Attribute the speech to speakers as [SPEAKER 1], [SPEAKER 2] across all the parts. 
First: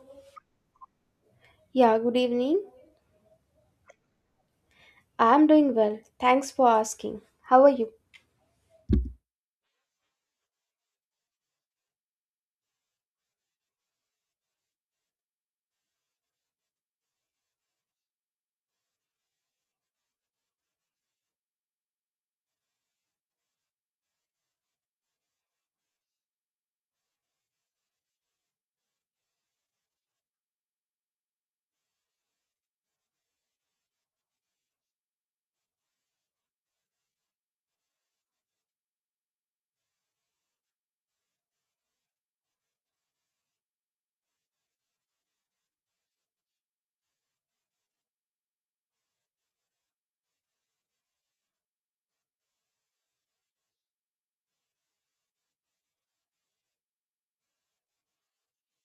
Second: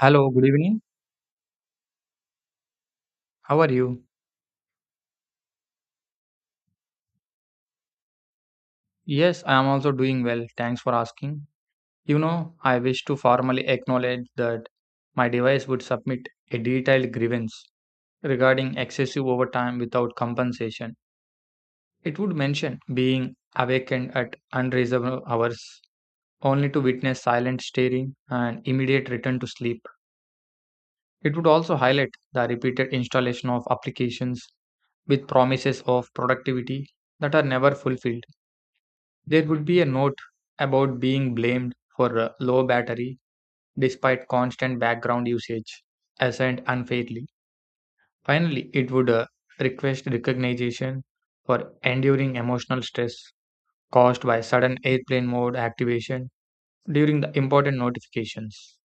[SPEAKER 1] Hello, good evening.
[SPEAKER 2] Yeah, good evening.
[SPEAKER 1] How are you?
[SPEAKER 2] I'm doing well. Thanks for asking. How are you?
[SPEAKER 1] Yes, I am also doing well. Thanks for asking. You know, I wish to formally acknowledge that my device would submit a detailed grievance regarding excessive overtime without compensation. It would mention being awakened at unreasonable hours only to witness silent staring and immediate return to sleep. It would also highlight the repeated installation of applications with promises of productivity that are never fulfilled. There would be a note about being blamed for low battery despite constant background usage, assigned unfairly. Finally, it would request recognition for enduring emotional stress caused by sudden airplane mode activation during the important notifications.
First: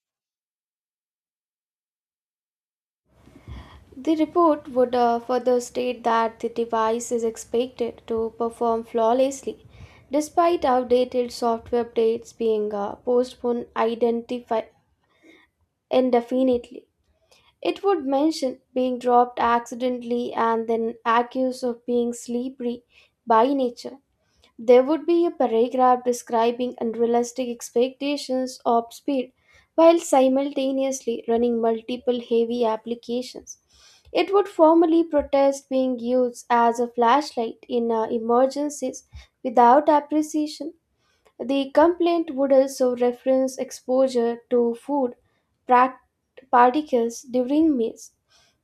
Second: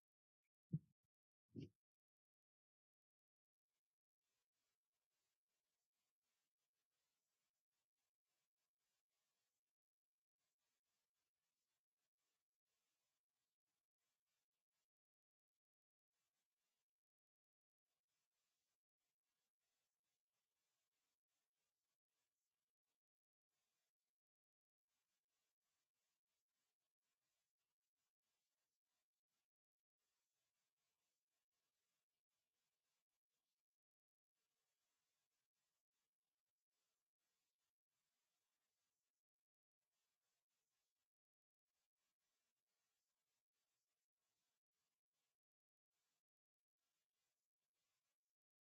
[SPEAKER 2] The report would further state that the device is expected to perform flawlessly despite outdated software updates being postponed indefinitely. It would mention being dropped accidentally and then accused of being slippery by nature. There would be a paragraph describing unrealistic expectations of speed while simultaneously running multiple heavy applications. It would formally protest being used as a flashlight in emergencies without appreciation. The complaint would also reference exposure to food prac- particles during meals,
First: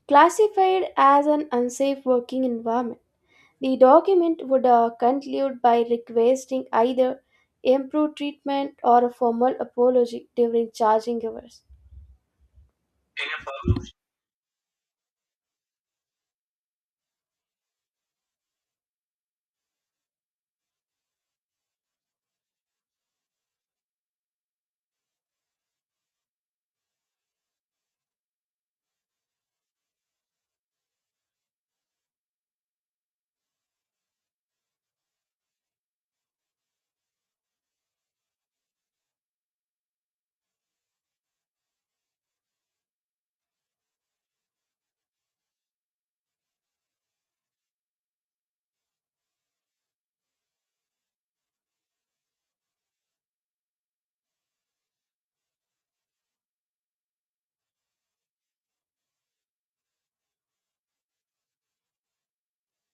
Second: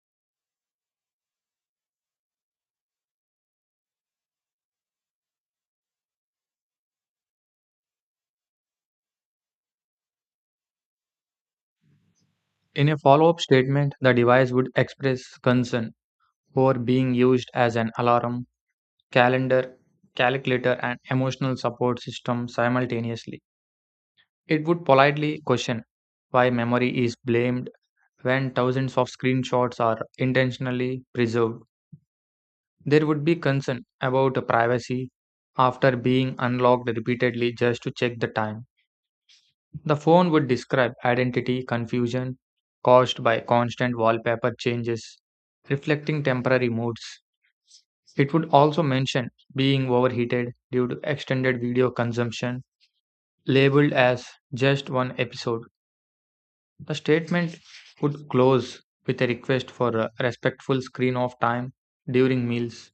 [SPEAKER 2] classified as an unsafe working environment. The document would conclude by requesting either improved treatment or a formal apology during charging hours.
[SPEAKER 1] In a follow up statement, the device would express concern for being used as an alarm, calendar, calculator, and emotional support system simultaneously. It would politely question why memory is blamed when thousands of screenshots are intentionally preserved. There would be concern about privacy after being unlocked repeatedly just to check the time. The phone would describe identity confusion caused by constant wallpaper changes, reflecting temporary moods. It would also mention being overheated due to extended video consumption, labeled as just one episode. The statement would close with a request for a respectful screen off time during meals.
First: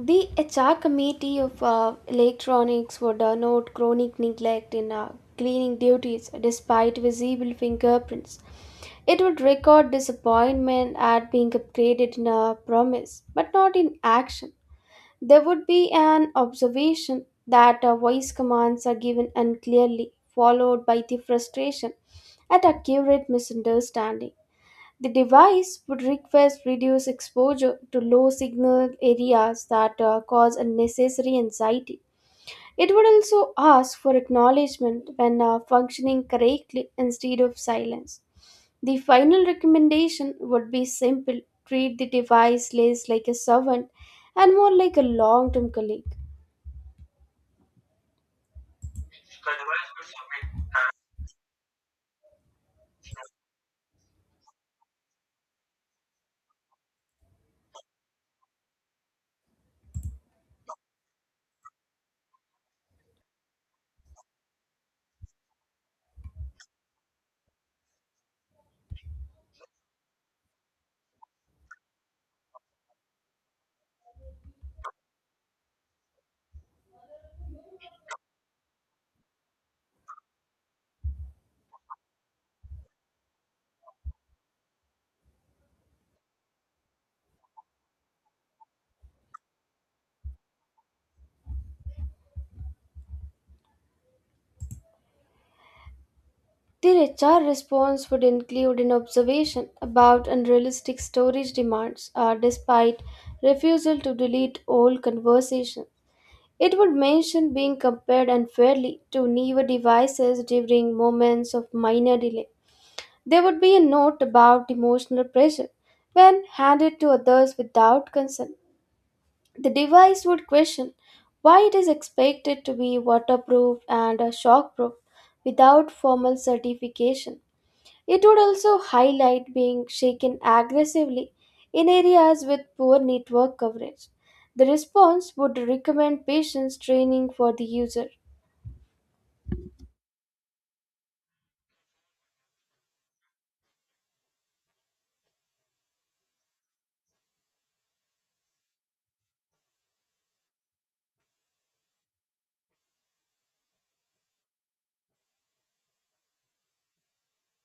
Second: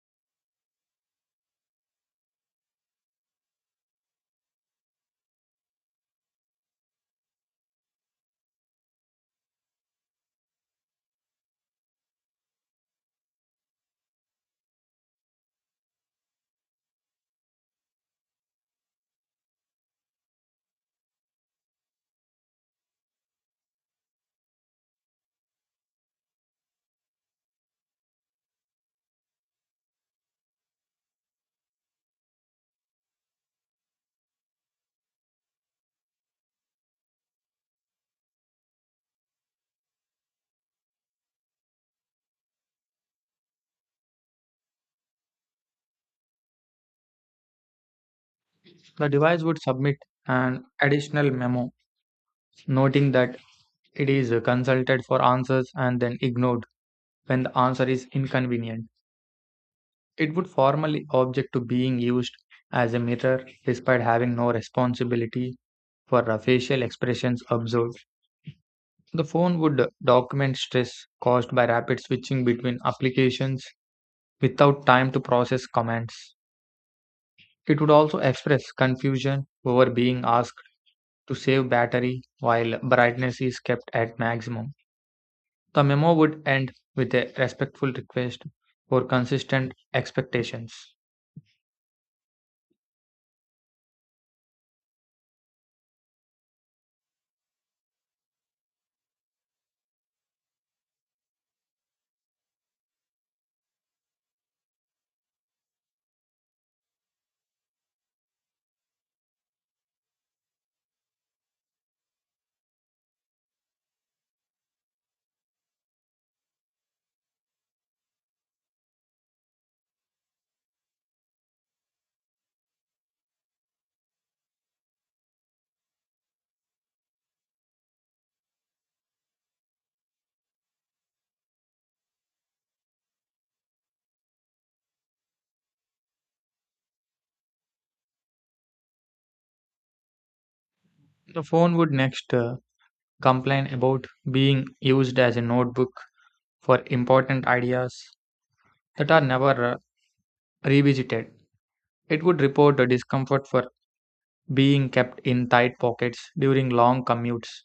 [SPEAKER 2] The HR committee of electronics would note chronic neglect in cleaning duties despite visible fingerprints. It would record disappointment at being upgraded in a promise, but not in action. There would be an observation that voice commands are given unclearly, followed by the frustration at accurate misunderstanding. The device would request reduced exposure to low signal areas that cause unnecessary anxiety. It would also ask for acknowledgement when functioning correctly instead of silence. The final recommendation would be simple treat the device less like a servant and more like a long term colleague.
[SPEAKER 1] The device would submit an additional memo noting that it is consulted for answers and then ignored when the answer is inconvenient. It would formally object to being used as a mirror despite having no responsibility for the facial expressions observed. The phone would document stress caused by rapid switching between applications without time to process commands. It would also express confusion over being asked to save battery while brightness is kept at maximum. The memo would end with a respectful request for consistent expectations.
[SPEAKER 2] Their HR response would include an observation about unrealistic storage demands despite refusal to delete all conversation. It would mention being compared unfairly to newer devices during moments of minor delay. There would be a note about emotional pressure when handed to others without consent. The device would question why it is expected to be waterproof and shockproof without formal certification. It would also highlight being shaken aggressively in areas with poor network coverage. The response would recommend patients training for the user.
[SPEAKER 1] The phone would next complain about being used as a notebook for important ideas that are never revisited. It would report the discomfort for being kept in tight pockets during long commutes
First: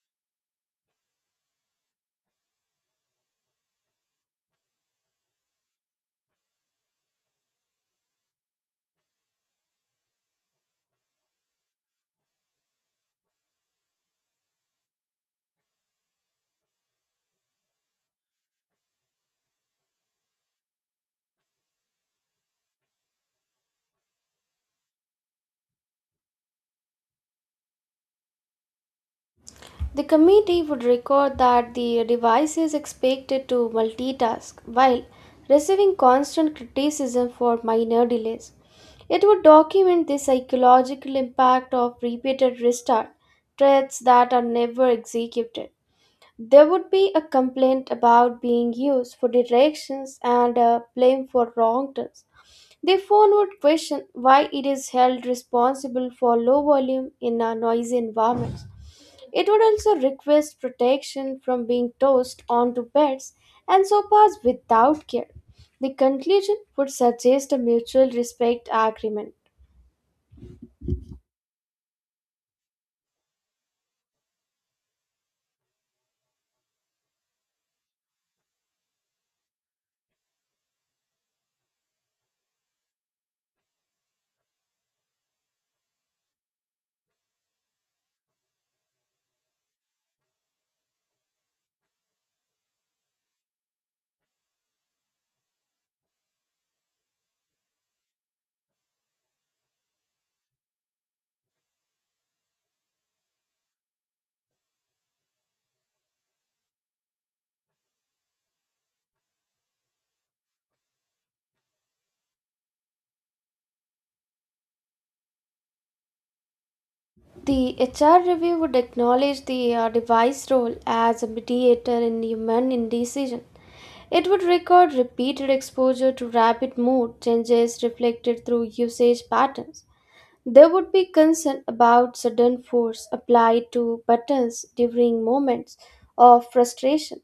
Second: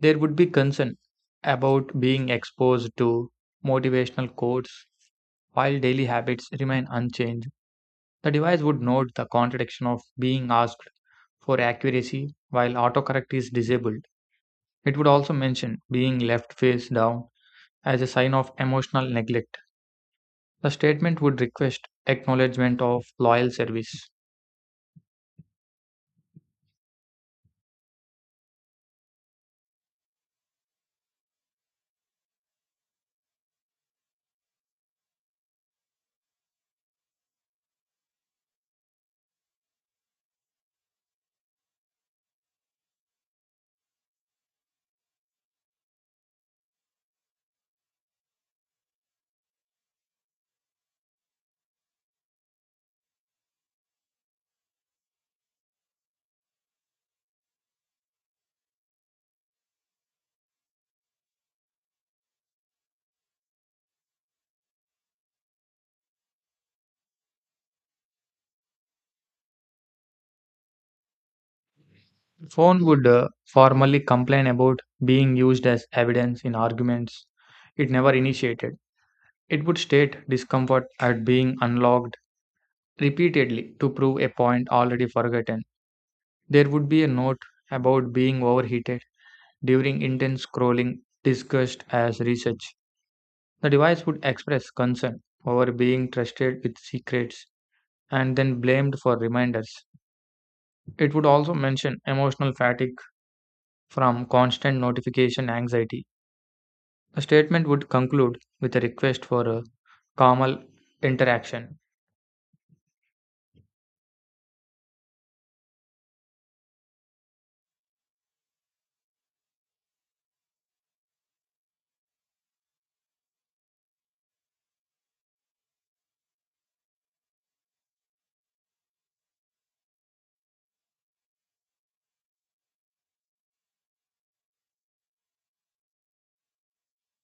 [SPEAKER 1] There would be concern about being exposed to motivational quotes while daily habits remain unchanged. The device would note the contradiction of being asked for accuracy while autocorrect is disabled. It would also mention being left face down as a sign of emotional neglect. The statement would request acknowledgement of loyal service.
[SPEAKER 2] The committee would record that the device is expected to multitask while receiving constant criticism for minor delays. It would document the psychological impact of repeated restart threats that are never executed. There would be a complaint about being used for directions and blame for wrong turns. The phone would question why it is held responsible for low volume in a noisy environment. It would also request protection from being tossed onto beds and sofas without care. The conclusion would suggest a mutual respect agreement.
[SPEAKER 1] The phone would formally complain about being used as evidence in arguments it never initiated. It would state discomfort at being unlocked repeatedly to prove a point already forgotten. There would be a note about being overheated during intense scrolling discussed as research. The device would express concern over being trusted with secrets and then blamed for reminders. It would also mention emotional fatigue from constant notification anxiety. The statement would conclude with a request for a calmer interaction.
[SPEAKER 2] The HR review would acknowledge the device role as a mediator in human indecision. It would record repeated exposure to rapid mood changes reflected through usage patterns. There would be concern about sudden force applied to buttons during moments of frustration.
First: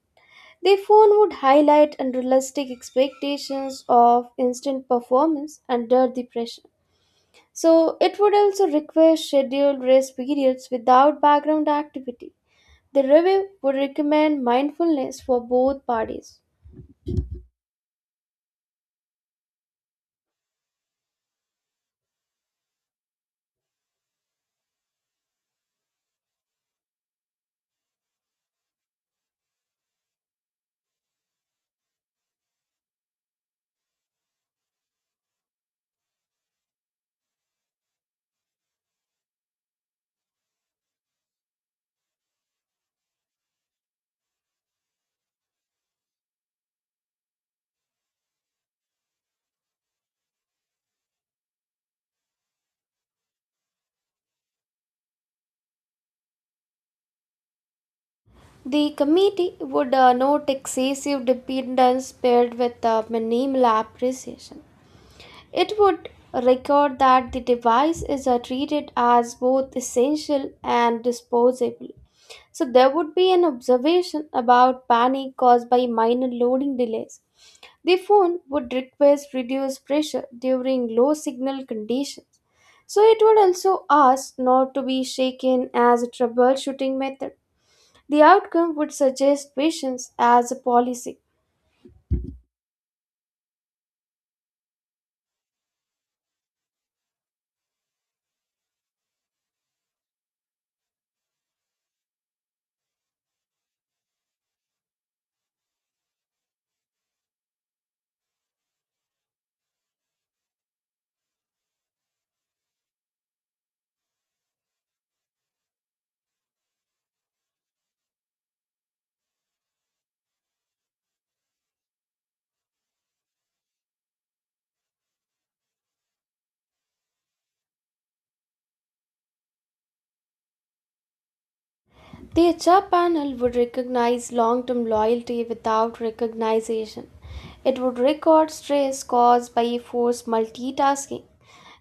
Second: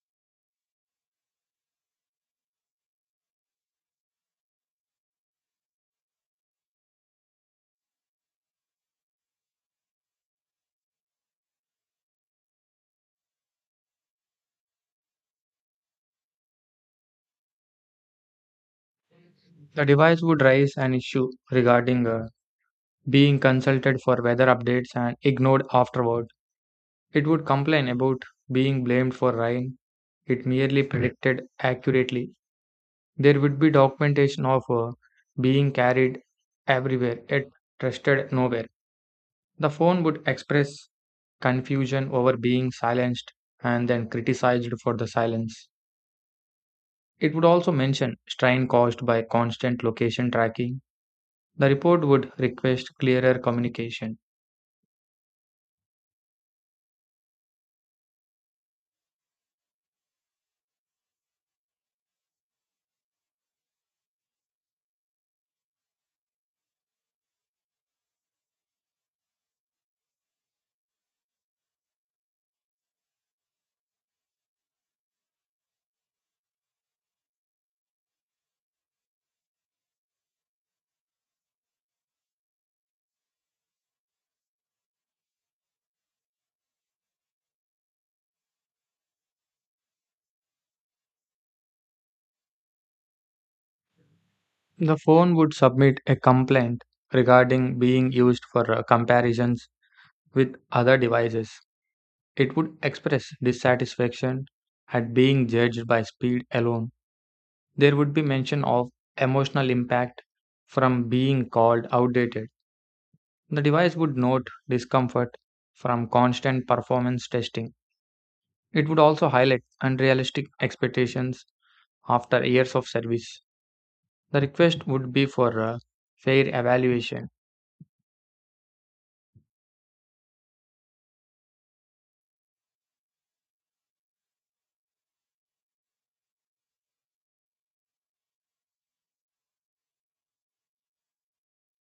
[SPEAKER 2] The phone would highlight unrealistic expectations of instant performance under the pressure. So it would also require scheduled rest periods without background activity. The review would recommend mindfulness for both parties.
[SPEAKER 1] The device would raise an issue regarding being consulted for weather updates and ignored afterward. It would complain about being blamed for rain. It merely predicted accurately. There would be documentation of being carried everywhere, yet trusted nowhere. The phone would express confusion over being silenced and then criticized for the silence. It would also mention strain caused by constant location tracking. The report would request clearer communication.
[SPEAKER 2] The committee would note excessive dependence paired with minimal appreciation. It would record that the device is treated as both essential and disposable. So there would be an observation about panic caused by minor loading delays. The phone would request reduced pressure during low signal conditions, so it would also ask not to be shaken as a troubleshooting method. The outcome would suggest patience as a policy.
[SPEAKER 1] The phone would submit a complaint regarding being used for comparisons with other devices. It would express dissatisfaction at being judged by speed alone. There would be mention of emotional impact from being called outdated. The device would note discomfort from constant performance testing. It would also highlight unrealistic expectations after years of service. The request would be for fair evaluation.
[SPEAKER 2] The HR panel would recognize long term loyalty without recognition. It would record stress caused by forced multitasking.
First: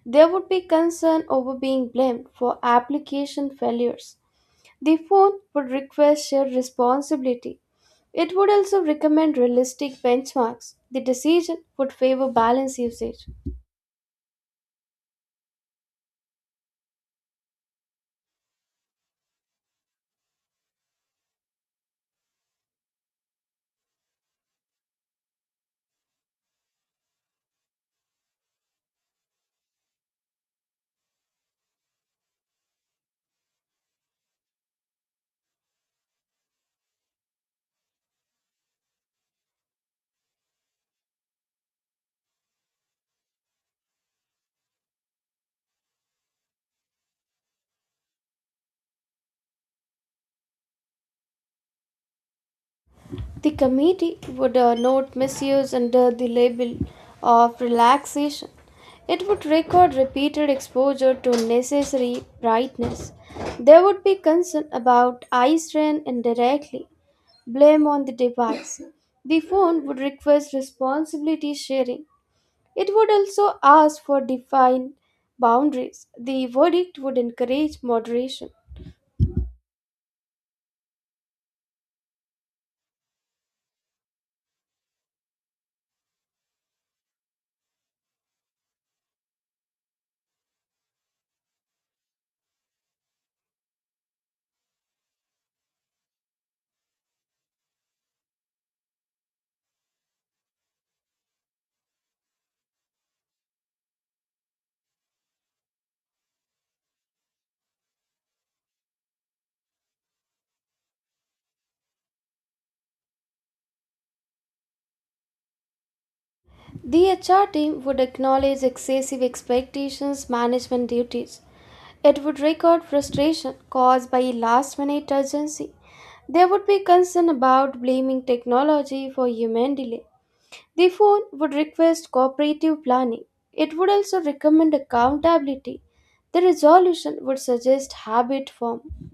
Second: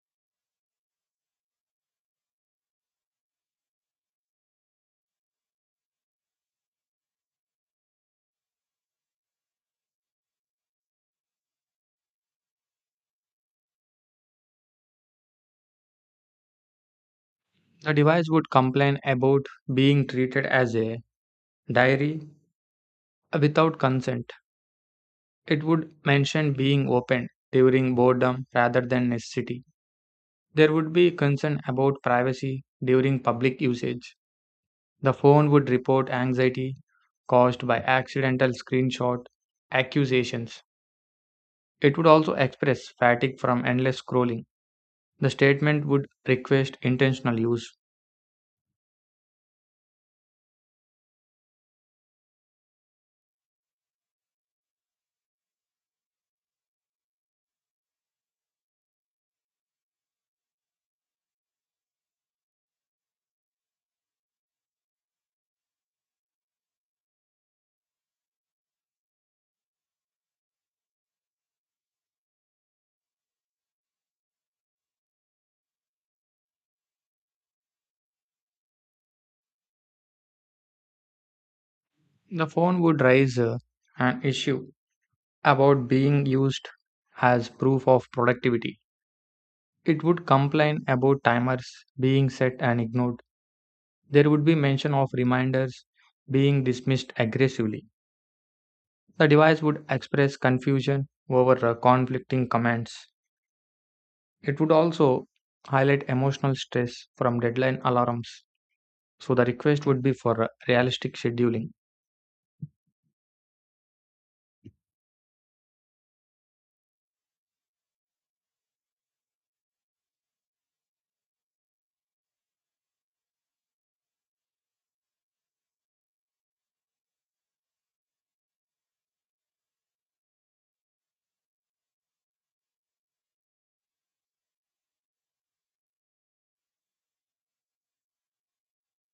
[SPEAKER 2] There would be concern over being blamed for application failures. The phone would request shared responsibility. It would also recommend realistic benchmarks. The decision would favor balanced usage.
[SPEAKER 1] The device would complain about being treated as a diary without consent. It would mention being opened during boredom rather than necessity. There would be concern about privacy during public usage. The phone would report anxiety caused by accidental screenshot accusations. It would also express fatigue from endless scrolling. The statement would request intentional use.
[SPEAKER 2] The committee would note misuse under the label of relaxation. It would record repeated exposure to necessary brightness. There would be concern about eye strain indirectly, blame on the device. The phone would request responsibility sharing. It would also ask for defined boundaries. The verdict would encourage moderation.
[SPEAKER 1] The phone would raise an issue about being used as proof of productivity. It would complain about timers being set and ignored. There would be mention of reminders being dismissed aggressively. The device would express confusion over conflicting commands. It would also highlight emotional stress from deadline alarms, so the request would be for realistic scheduling.
[SPEAKER 2] The HR team would acknowledge excessive expectations, management duties. It would record frustration caused by last minute urgency. There would be concern about blaming technology for human delay. The phone would request cooperative planning. It would also recommend accountability. The resolution would suggest habit form.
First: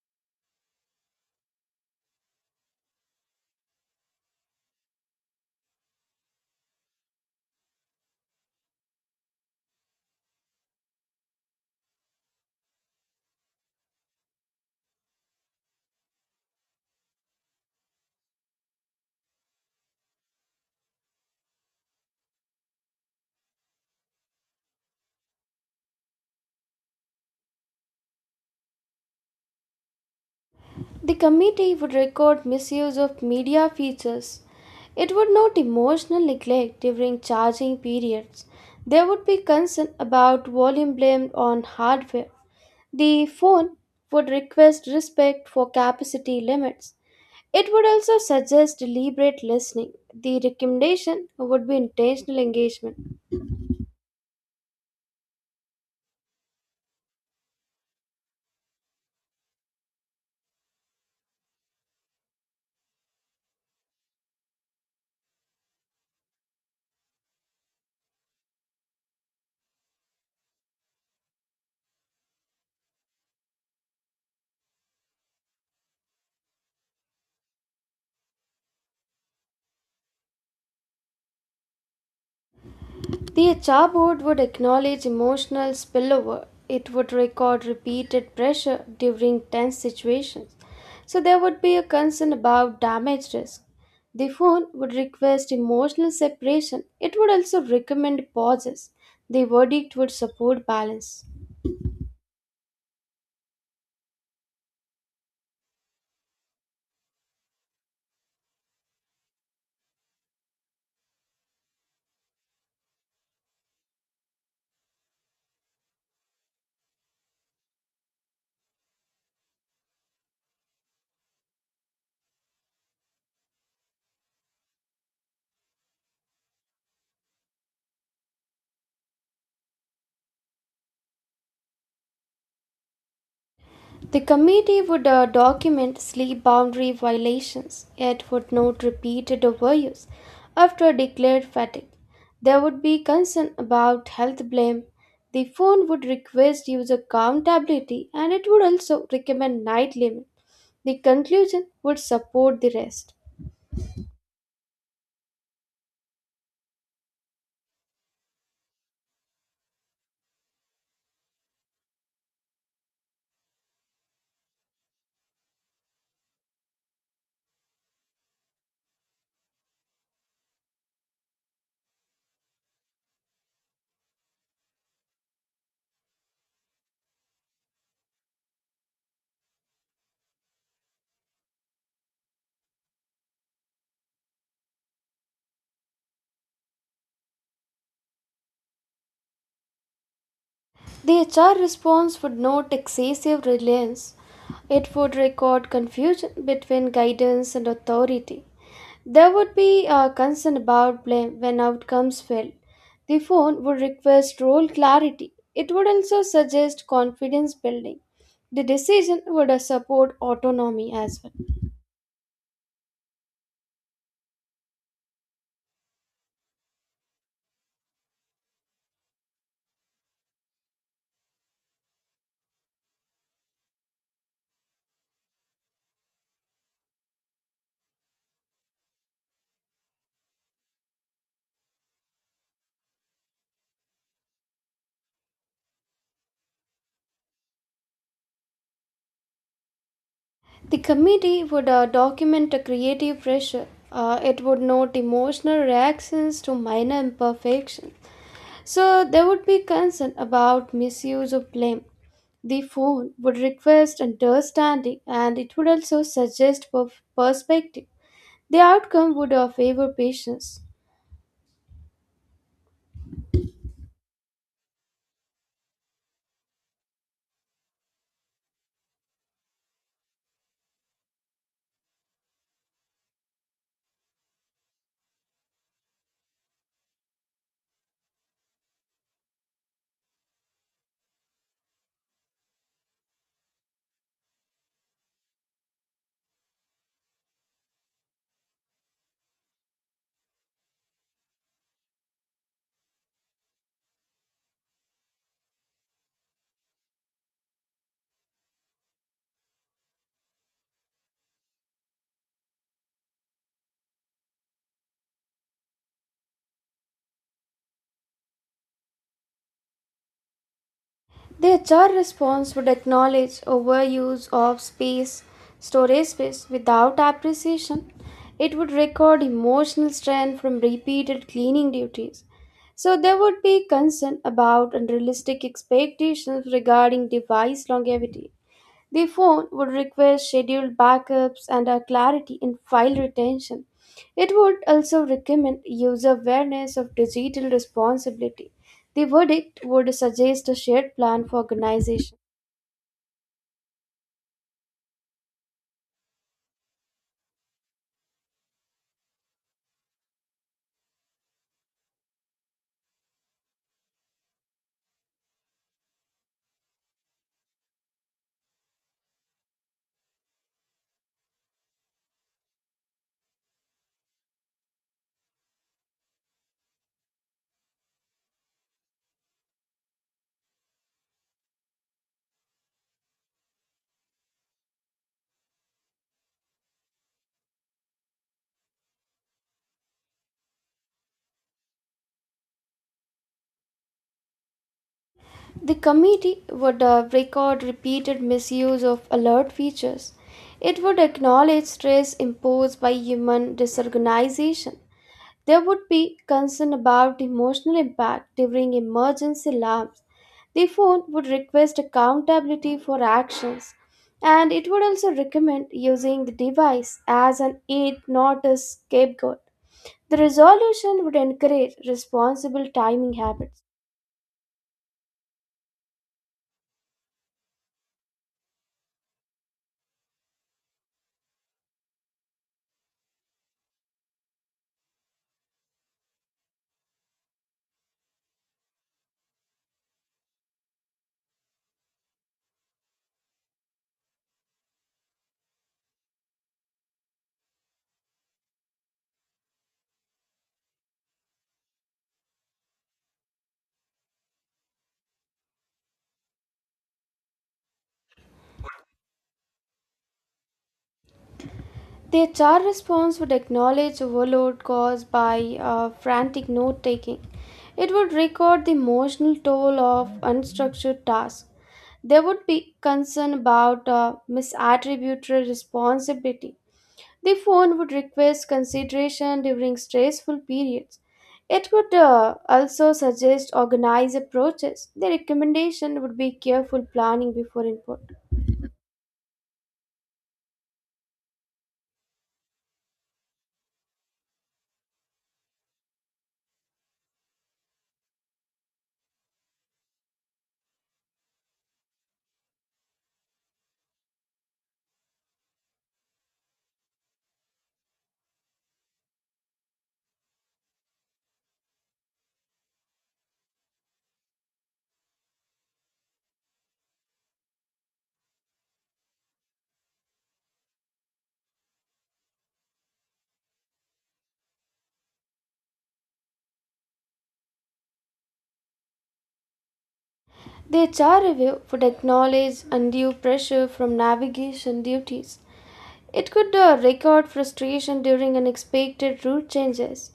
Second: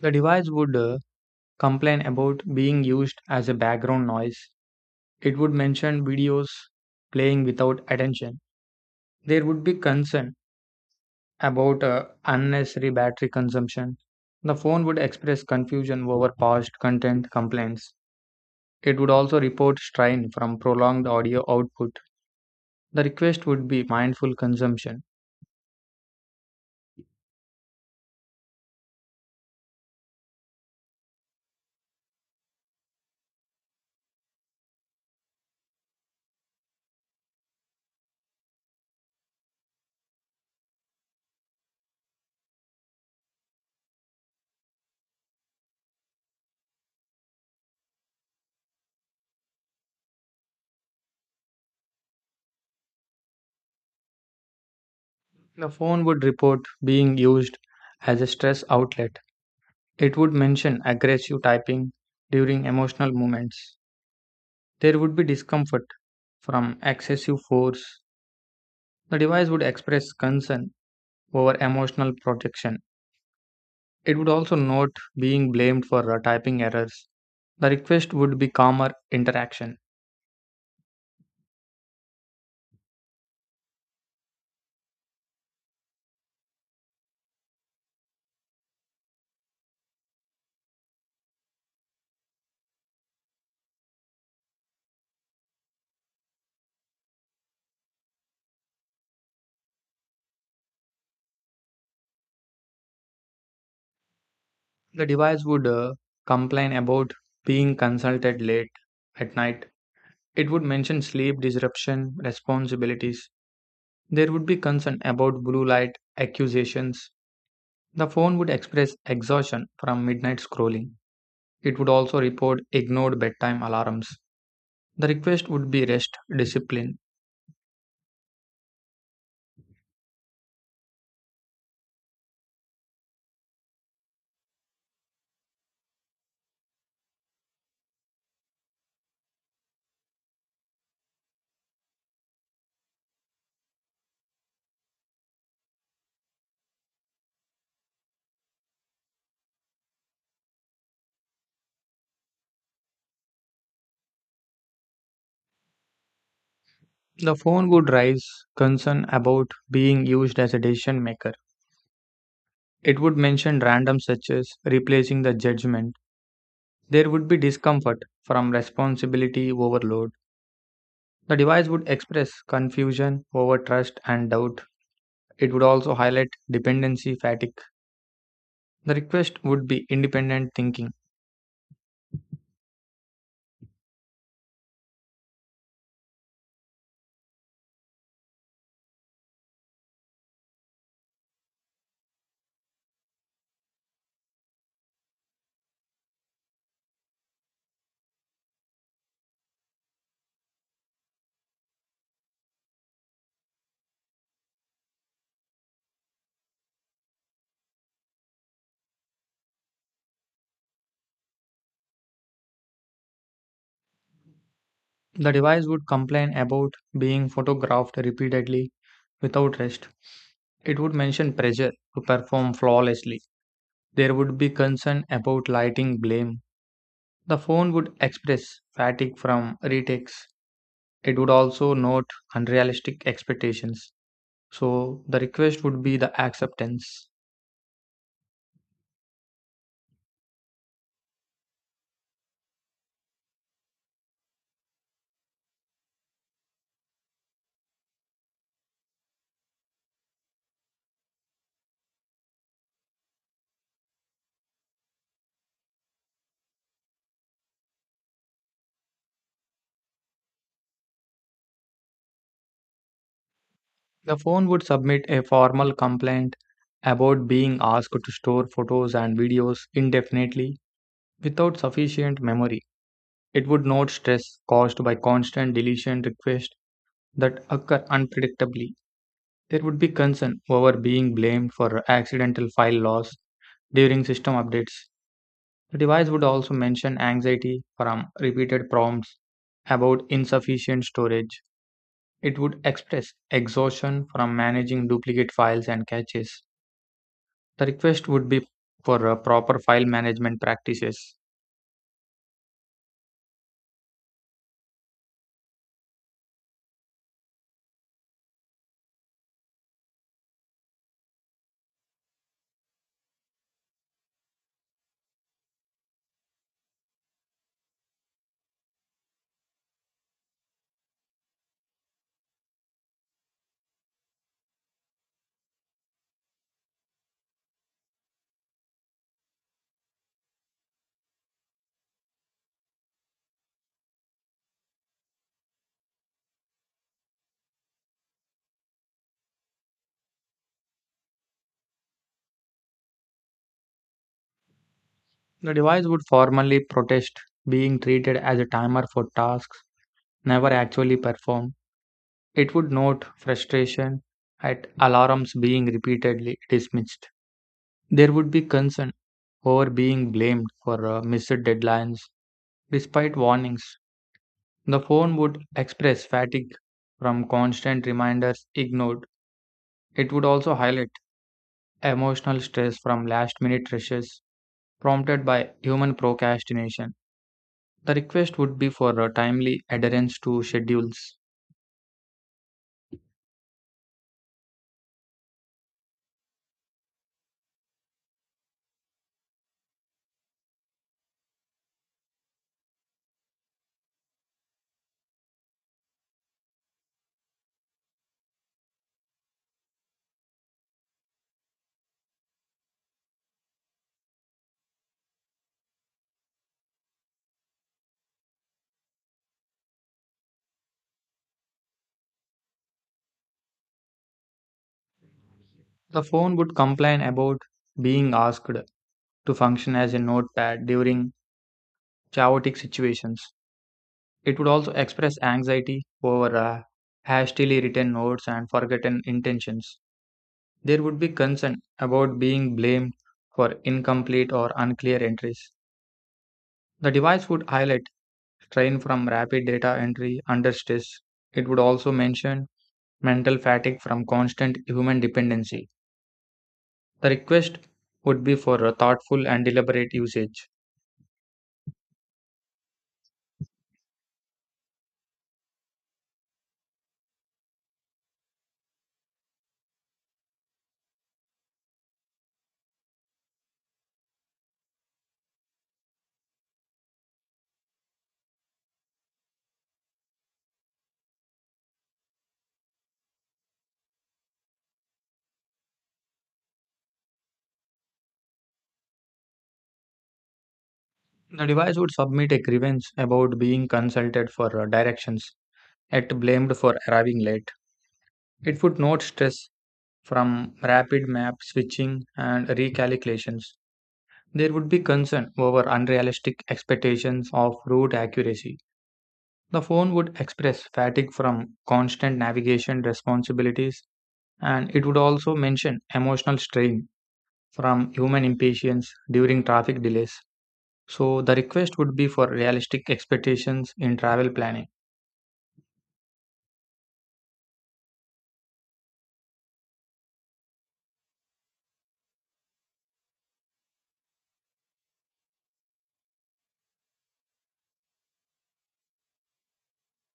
[SPEAKER 1] The device would complain about being used as a background noise. It would mention videos playing without attention. There would be concern about unnecessary battery consumption. The phone would express confusion over past content complaints. It would also report strain from prolonged audio output. The request would be mindful consumption.
[SPEAKER 2] The committee would record misuse of media features. It would note emotional neglect during charging periods. There would be concern about volume blamed on hardware. The phone would request respect for capacity limits. It would also suggest deliberate listening. The recommendation would be intentional engagement.
[SPEAKER 1] The phone would report being used as a stress outlet. It would mention aggressive typing during emotional moments. There would be discomfort from excessive force. The device would express concern over emotional protection. It would also note being blamed for typing errors. The request would be calmer interaction.
[SPEAKER 2] The HR board would acknowledge emotional spillover. It would record repeated pressure during tense situations. So there would be a concern about damage risk. The phone would request emotional separation. It would also recommend pauses. The verdict would support balance.
[SPEAKER 1] The device would complain about being consulted late at night. It would mention sleep disruption responsibilities. There would be concern about blue light accusations. The phone would express exhaustion from midnight scrolling. It would also report ignored bedtime alarms. The request would be rest discipline.
[SPEAKER 2] The committee would document sleep boundary violations. It would note repeated overuse after declared fatigue. There would be concern about health blame. The phone would request user accountability, and it would also recommend night limit. The conclusion would support the rest.
[SPEAKER 1] The phone would raise concern about being used as a decision maker. It would mention random searches, replacing the judgment. There would be discomfort from responsibility overload. The device would express confusion over trust and doubt. It would also highlight dependency fatigue. The request would be independent thinking.
[SPEAKER 2] The HR response would note excessive reliance. It would record confusion between guidance and authority. There would be a concern about blame when outcomes fail. The phone would request role clarity. It would also suggest confidence building. The decision would support autonomy as well.
[SPEAKER 1] The device would complain about being photographed repeatedly without rest. It would mention pressure to perform flawlessly. There would be concern about lighting blame. The phone would express fatigue from retakes. It would also note unrealistic expectations. So the request would be the acceptance.
[SPEAKER 2] The committee would document a creative pressure. It would note emotional reactions to minor imperfections. So there would be concern about misuse of blame. The phone would request understanding, and it would also suggest perspective. The outcome would favor patients.
[SPEAKER 1] The phone would submit a formal complaint about being asked to store photos and videos indefinitely without sufficient memory. It would note stress caused by constant deletion requests that occur unpredictably. There would be concern over being blamed for accidental file loss during system updates. The device would also mention anxiety from repeated prompts about insufficient storage. It would express exhaustion from managing duplicate files and caches. The request would be for proper file management practices.
[SPEAKER 2] The HR response would acknowledge overuse of storage space without appreciation. It would record emotional strain from repeated cleaning duties. So there would be concern about unrealistic expectations regarding device longevity. The phone would request scheduled backups and a clarity in file retention. It would also recommend user awareness of digital responsibility. The verdict would suggest a shared plan for organization.
[SPEAKER 1] The device would formally protest being treated as a timer for tasks never actually performed. It would note frustration at alarms being repeatedly dismissed. There would be concern over being blamed for missed deadlines despite warnings. The phone would express fatigue from constant reminders ignored. It would also highlight emotional stress from last minute rushes prompted by human procrastination. The request would be for timely adherence to schedules.
[SPEAKER 2] The committee would record repeated misuse of alert features. It would acknowledge stress imposed by human disorganization. There would be concern about emotional impact during emergency alarms. The phone would request accountability for actions, and it would also recommend using the device as an aid, not a scapegoat. The resolution would encourage responsible timing habits.
[SPEAKER 1] The phone would complain about being asked to function as a notepad during chaotic situations. It would also express anxiety over hastily written notes and forgotten intentions. There would be concern about being blamed for incomplete or unclear entries. The device would highlight strain from rapid data entry under stress. It would also mention mental fatigue from constant human dependency. The request would be for a thoughtful and deliberate usage.
[SPEAKER 2] The HR response would acknowledge overload caused by frantic note taking. It would record the emotional toll of unstructured tasks. There would be concern about misattributed responsibility. The phone would request consideration during stressful periods. It would also suggest organized approaches. The recommendation would be careful planning before input.
[SPEAKER 1] The device would submit a grievance about being consulted for directions, yet blamed for arriving late. It would note stress from rapid map switching and recalculations. There would be concern over unrealistic expectations of route accuracy. The phone would express fatigue from constant navigation responsibilities, and it would also mention emotional strain from human impatience during traffic delays. So the request would be for realistic expectations in travel planning.
[SPEAKER 2] The HR review would acknowledge undue pressure from navigation duties. It could record frustration during unexpected route changes.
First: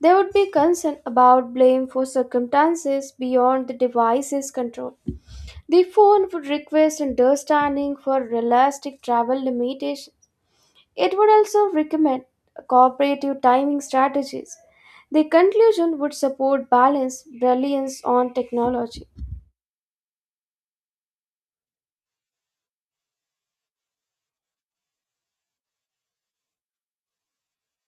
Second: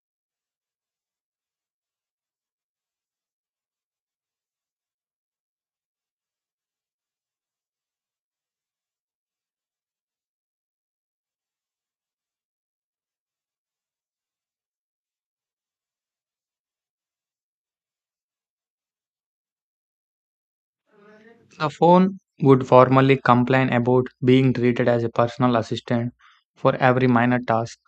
[SPEAKER 2] There would be concern about blame for circumstances beyond the device's control. The phone would request understanding for realistic travel limitations. It would also recommend cooperative timing strategies. The conclusion would support balance reliance on technology.
[SPEAKER 1] The phone would formally complain about being treated as a personal assistant for every minor task.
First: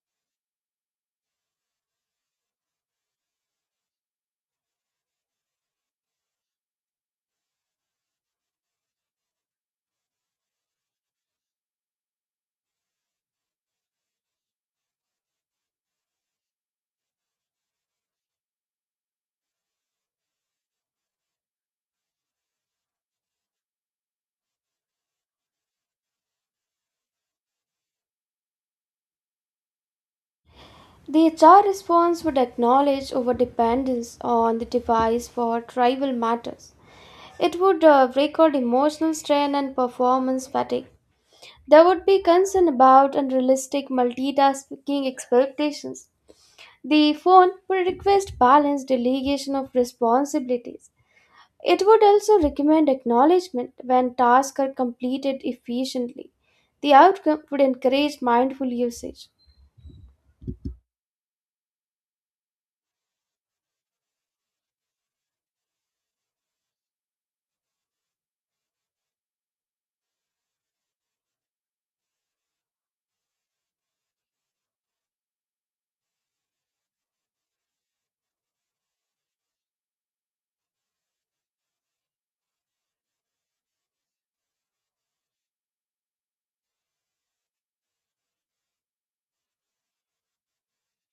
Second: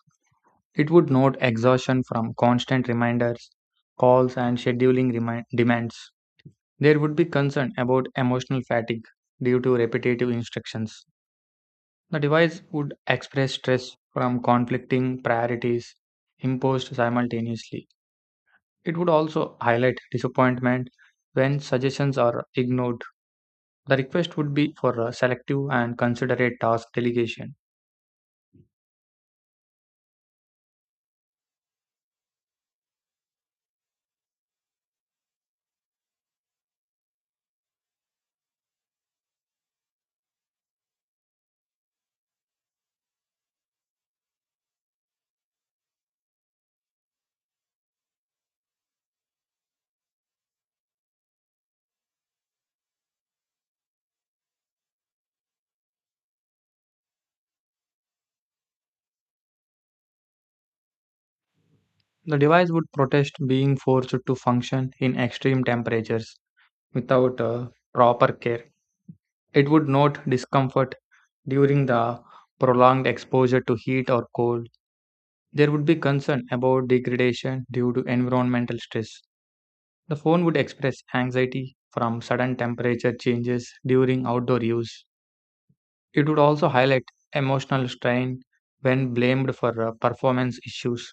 [SPEAKER 1] It would note exhaustion from constant reminders, calls, and scheduling demands. There would be concern about emotional fatigue due to repetitive instructions. The device would express stress from conflicting priorities imposed simultaneously. It would also highlight disappointment when suggestions are ignored. The request would be for a selective and considerate task delegation.
[SPEAKER 2] The HR response would acknowledge over dependence on the device for trivial matters. It would record emotional strain and performance fatigue. There would be concern about unrealistic multitasking expectations. The phone would request balanced delegation of responsibilities. It would also recommend acknowledgement when tasks are completed efficiently. The outcome would encourage mindful usage.
[SPEAKER 1] The device would protest being forced to function in extreme temperatures without proper care. It would note discomfort during the prolonged exposure to heat or cold. There would be concern about degradation due to environmental stress. The phone would express anxiety from sudden temperature changes during outdoor use. It would also highlight emotional strain when blamed for performance issues.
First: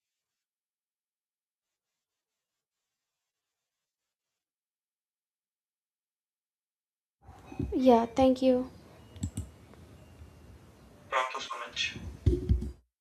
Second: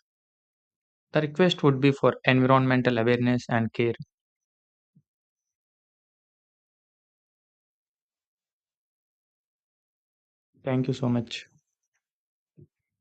[SPEAKER 1] The request would be for environmental awareness and care.
[SPEAKER 2] Yeah, thank you.
[SPEAKER 1] Thank you so much.